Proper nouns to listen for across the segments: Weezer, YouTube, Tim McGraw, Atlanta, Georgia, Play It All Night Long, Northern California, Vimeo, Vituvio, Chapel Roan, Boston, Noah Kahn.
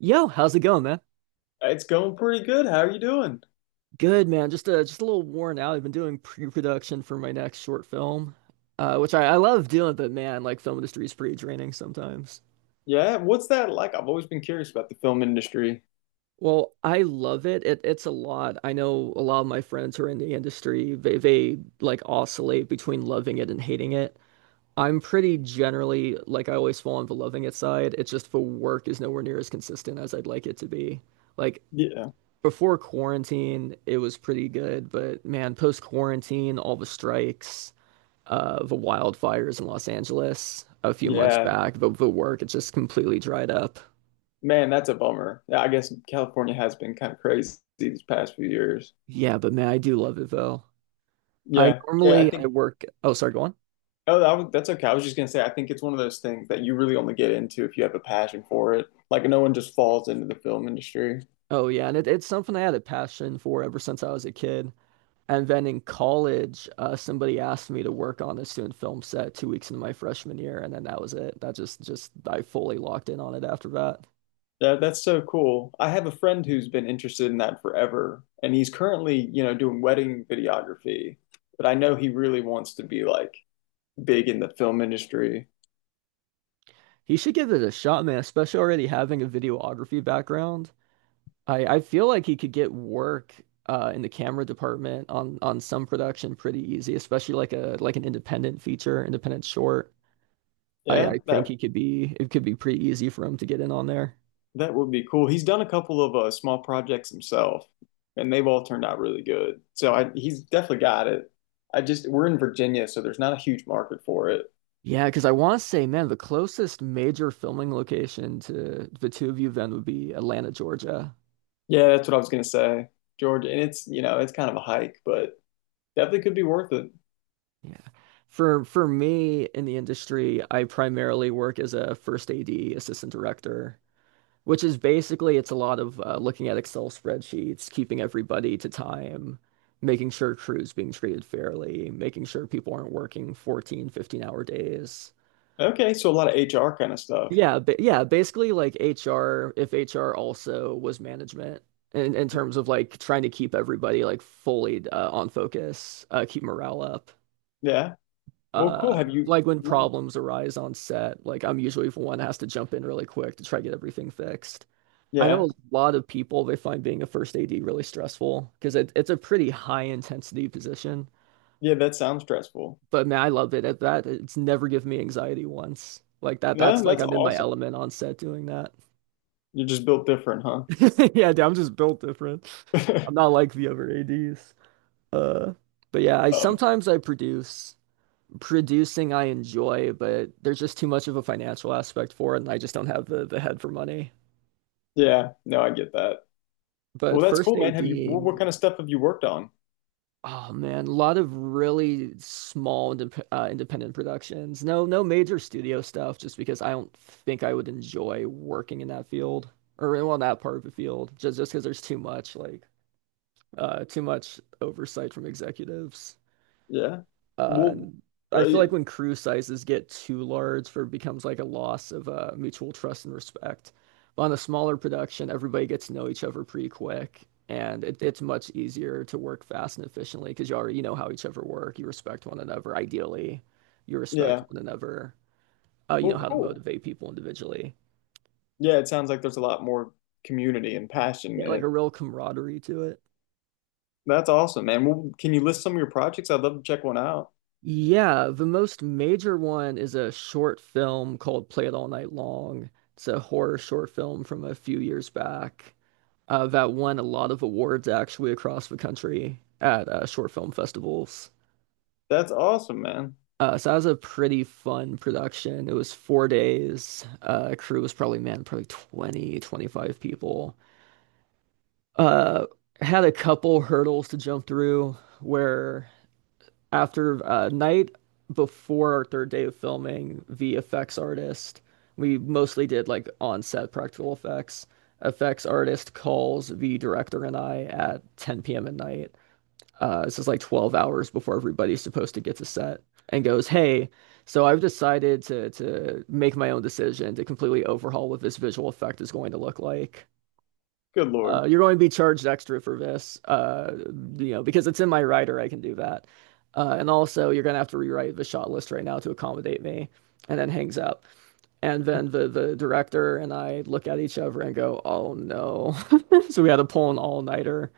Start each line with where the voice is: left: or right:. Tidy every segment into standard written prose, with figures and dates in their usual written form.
right: Yo, how's it going, man?
left: It's going pretty good. How are you doing?
right: Good, man. Just a little worn out. I've been doing pre-production for my next short film, which I love doing, but man, like film industry is pretty draining sometimes.
left: Yeah, what's that like? I've always been curious about the film industry.
right: Well, I love it. It's a lot. I know a lot of my friends who are in the industry, they like oscillate between loving it and hating it. I'm pretty generally like I always fall on the loving it side. It's just the work is nowhere near as consistent as I'd like it to be. Like,
left: Yeah,
right: before quarantine, it was pretty good, but man, post quarantine, all the strikes, the wildfires in Los Angeles a few months
left: yeah.
right: back, the work, it just completely dried up.
left: Man, that's a bummer. Yeah, I guess California has been kind of crazy these past few years.
right: Yeah, but man, I do love it though. I
left: Yeah, yeah, I
right: normally I
left: think.
right: work. Oh, sorry, go on.
left: Oh, that's okay. I was just gonna say, I think it's one of those things that you really only get into if you have a passion for it. Like, no one just falls into the film industry.
right: Oh yeah, and it's something I had a passion for ever since I was a kid. And then in college, somebody asked me to work on a student film set 2 weeks into my freshman year, and then that was it. That just I fully locked in on it after that.
left: Yeah, that's so cool. I have a friend who's been interested in that forever, and he's currently, doing wedding videography. But I know he really wants to be like big in the film industry.
right: He should give it a shot, man, especially already having a videography background. I feel like he could get work in the camera department on some production pretty easy, especially like a an independent feature, independent short.
left: Yeah,
right: I think
left: that
right: he could be it could be pretty easy for him to get in on there.
left: that would be cool. He's done a couple of small projects himself, and they've all turned out really good. He's definitely got it. I just We're in Virginia, so there's not a huge market for it.
right: Yeah, because I want to say, man, the closest major filming location to Vituvio then would be Atlanta, Georgia.
left: Yeah, that's what I was gonna say, Georgia. And it's you know it's kind of a hike, but definitely could be worth it.
right: Yeah. For me in the industry, I primarily work as a first AD, assistant director. Which is basically it's a lot of looking at Excel spreadsheets, keeping everybody to time, making sure crew's being treated fairly, making sure people aren't working 14, 15 hour days.
left: Okay, so a lot of HR kind of stuff.
right: Basically like HR, if HR also was management in terms of like trying to keep everybody like fully on focus, keep morale up.
left: Yeah. Well, cool. Have you?
right: Like when problems arise on set, like I'm usually the one that has to jump in really quick to try to get everything fixed. I know
left: Yeah,
right: a lot of people they find being a first AD really stressful because it's a pretty high intensity position.
left: yeah. That sounds stressful.
right: But man, I love it at that. It's never given me anxiety once. Like that's
left: No,
right: like
left: that's
right: I'm in my
left: awesome.
right: element on set doing that.
left: You're just built different, huh?
right: Yeah, dude, I'm just built different. I'm not like the other ADs. Uh, but yeah, I
left: Um,
right: sometimes I produce. Producing I enjoy, but there's just too much of a financial aspect for it, and I just don't have the head for money.
left: yeah. No, I get that. Well,
right: But
left: that's
right: first
left: cool, man. Have you What,
right: ADing.
left: kind of stuff have you worked on?
right: Oh man, a lot of really small independent productions. No, no major studio stuff, just because I don't think I would enjoy working in that field or well, that part of the field, just because there's too much like too much oversight from executives.
left: Yeah.
right: Uh,
left: Well,
right: and I
left: uh,
right: feel like when crew sizes get too large, there becomes like a loss of mutual trust and respect. But on a smaller production, everybody gets to know each other pretty quick, and it's much easier to work fast and efficiently because you already know how each other work. You respect one another. Ideally, you respect
left: yeah.
right: one another. You know
left: Well,
right: how to
left: cool.
right: motivate people individually.
left: Yeah, it sounds like there's a lot more community and passion
right: Yeah,
left: in
right: like a
left: it.
right: real camaraderie to it.
left: That's awesome, man. Well, can you list some of your projects? I'd love to check one out.
right: Yeah, the most major one is a short film called Play It All Night Long. It's a horror short film from a few years back that won a lot of awards actually across the country at short film festivals.
left: That's awesome, man.
right: So that was a pretty fun production. It was 4 days. Crew was probably, man, probably 20, 25 people. Uh, Had a couple hurdles to jump through where after night before our third day of filming, V effects artist, we mostly did like on-set practical effects. Effects artist calls the director and I at 10 p.m. at night. This is like 12 hours before everybody's supposed to get to set and goes, "Hey, so I've decided to make my own decision to completely overhaul what this visual effect is going to look like.
left: Good Lord.
right: You're going to be charged extra for this, you know, because it's in my writer, I can do that. And also, you're going to have to rewrite the shot list right now to accommodate me. And then hangs up." And then the director and I look at each other and go, oh no. So we had to pull an all-nighter,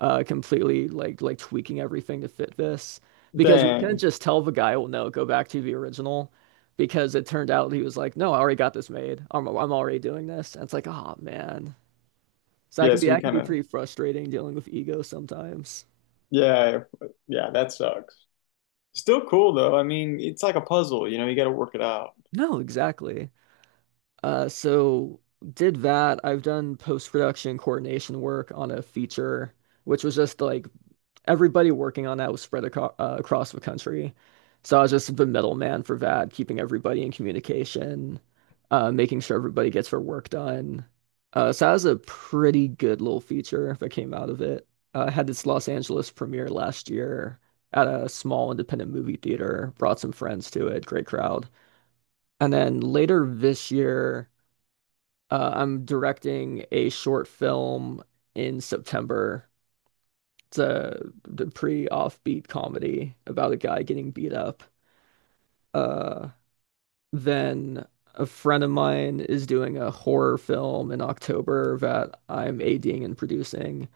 right: completely like tweaking everything to fit this. Because we couldn't
left: Dang.
right: just tell the guy, well, no, go back to the original. Because it turned out he was like, no, I already got this made. I'm already doing this. And it's like, oh man. So
left: Yeah, so he
right: I can
left: kind
right: be
left: of
right: pretty frustrating dealing with ego sometimes.
left: Yeah, yeah, that sucks. Still cool though. I mean, it's like a puzzle, you know, you got to work it out.
right: No, exactly. So did that. I've done post-production coordination work on a feature, which was just like everybody working on that was spread aco across the country. So I was just the middleman for that, keeping everybody in communication, making sure everybody gets their work done. So that was a pretty good little feature that came out of it. Had its Los Angeles premiere last year at a small independent movie theater. Brought some friends to it, great crowd. And then later this year, I'm directing a short film in September. It's a the pretty offbeat comedy about a guy getting beat up. Uh, then a friend of mine is doing a horror film in October that I'm ADing and producing.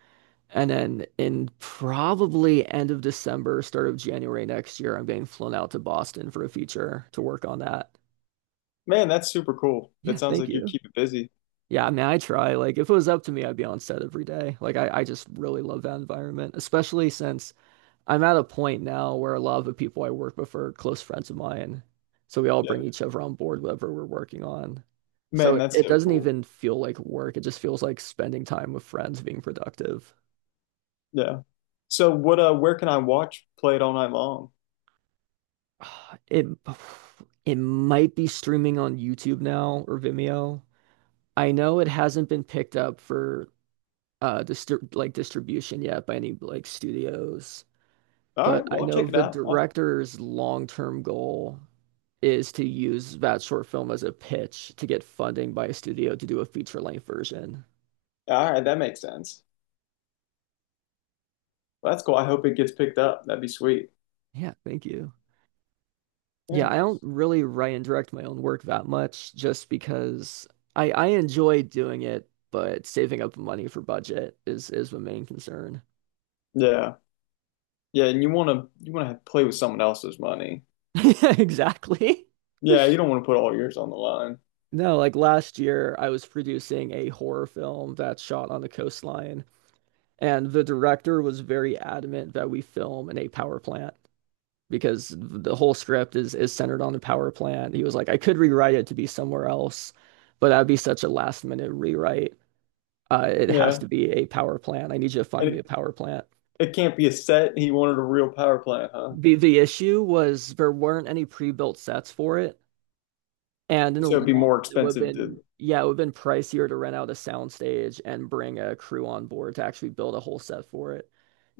right: And then in probably end of December, start of January next year, I'm getting flown out to Boston for a feature to work on that.
left: Man, that's super cool. That
right: Yeah,
left: sounds
right: thank
left: like you
right: you.
left: keep it busy.
right: Yeah, I mean, I try. Like, if it was up to me, I'd be on set every day. Like, I just really love that environment, especially since I'm at a point now where a lot of the people I work with are close friends of mine. So we all
left: Yeah.
right: bring each other on board whatever we're working on. So
left: Man,
right: it,
left: that's
right: it
left: so
right: doesn't
left: cool.
right: even feel like work. It just feels like spending time with friends, being productive.
left: Yeah. So what where can I watch Play It All Night Long?
right: It it might be streaming on YouTube now or Vimeo. I know it hasn't been picked up for distribution yet by any like studios,
left: All
right: but
left: right,
right: I
left: well I'll
right: know
left: check it
right: the
left: out. I'll-
right: director's long-term goal is to use that short film as a pitch to get funding by a studio to do a feature length version.
left: all right, that makes sense. Well, that's cool. I hope it gets picked up. That'd be sweet.
right: Yeah, thank you. Yeah,
left: Yeah.
right: I don't really write and direct my own work that much just because I enjoy doing it, but saving up money for budget is the main concern.
left: Yeah. Yeah, and play with someone else's money.
right: Exactly.
left: Yeah, you don't want to put all yours on the line.
right: No, like last year I was producing a horror film that shot on the coastline, and the director was very adamant that we film in a power plant, because the whole script is centered on the power plant. He was like, I could rewrite it to be somewhere else, but that'd be such a last minute rewrite. It has
left: Yeah.
right: to be a power plant. I need you to
left: And
right: find me a power plant.
left: it can't be a set. He wanted a real power plant, huh?
right: The issue was there weren't any pre-built sets for it. And in the
left: So
right: long
left: it'd be more
right: run, it would have
left: expensive
right: been,
left: to
right: yeah, it would have been pricier to rent out a soundstage and bring a crew on board to actually build a whole set for it.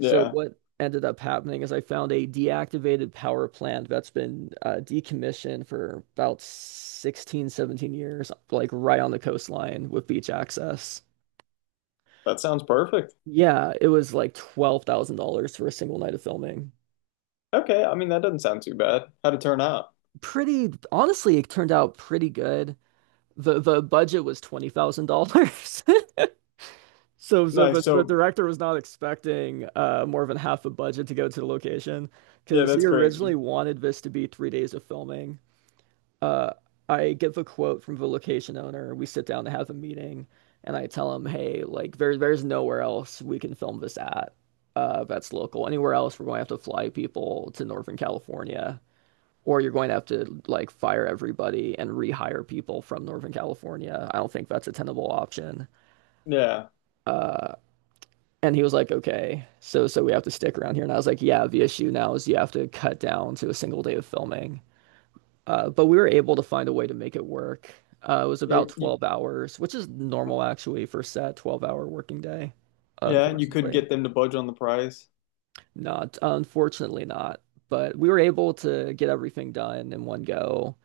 right: So what ended up happening is I found a deactivated power plant that's been decommissioned for about 16, 17 years, like right on the coastline with beach access.
left: That sounds perfect.
right: Yeah, it was like $12,000 for a single night of filming.
left: Okay, I mean that doesn't sound too bad. How'd it turn out?
right: Pretty, honestly, it turned out pretty good. The budget was $20,000. So, so,
left: Nice.
right: but the director was not expecting more than half a budget to go to the location
left: Yeah,
right: because he
left: that's
right: originally
left: crazy.
right: wanted this to be 3 days of filming. Uh, I give a quote from the location owner. We sit down to have a meeting, and I tell him, "Hey, like there's nowhere else we can film this at. That's local. Anywhere else, we're going to have to fly people to Northern California, or you're going to have to like fire everybody and rehire people from Northern California. I don't think that's a tenable option."
left: Yeah.
right: Uh, and he was like, okay, so we have to stick around here. And I was like, yeah, the issue now is you have to cut down to a single day of filming. But we were able to find a way to make it work. It was
left: Yeah,
right: about
left: you
right: 12 hours, which is normal actually for set, 12-hour working day.
left: Yeah, and you could
right: Unfortunately,
left: get them to budge on the price.
right: not. Unfortunately, not. But we were able to get everything done in one go.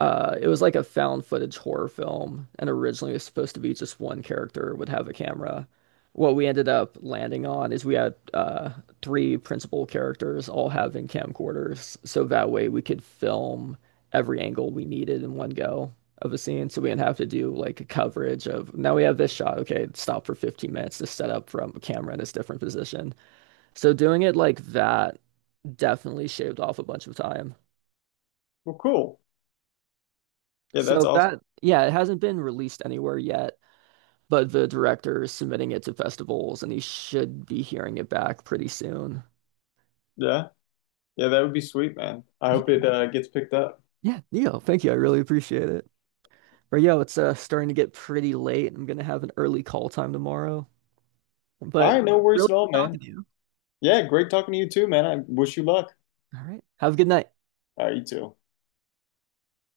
right: It was like a found footage horror film, and originally it was supposed to be just one character would have a camera. What we ended up landing on is we had three principal characters all having camcorders, so that way we could film every angle we needed in one go of a scene. So we didn't have to do like a coverage of now we have this shot. Okay, stop for 15 minutes to set up from a camera in this different position. So doing it like that definitely shaved off a bunch of time.
left: Well, cool. Yeah, that's
right: So
left: awesome.
right: that, yeah, it hasn't been released anywhere yet, but the director is submitting it to festivals and he should be hearing it back pretty soon.
left: Yeah. Yeah, that would be sweet, man. I hope
right: Yeah,
left: it gets picked up.
right: yeah, Neo, thank you. I really appreciate it. But yo, it's starting to get pretty late. I'm gonna have an early call time tomorrow.
left: All
right: But
left: right, no
right: really
left: worries at all,
right: good talking
left: man.
right: to you.
left: Yeah, great talking to you too, man. I wish you luck.
right: All right. Have a good night.
left: All right, you too.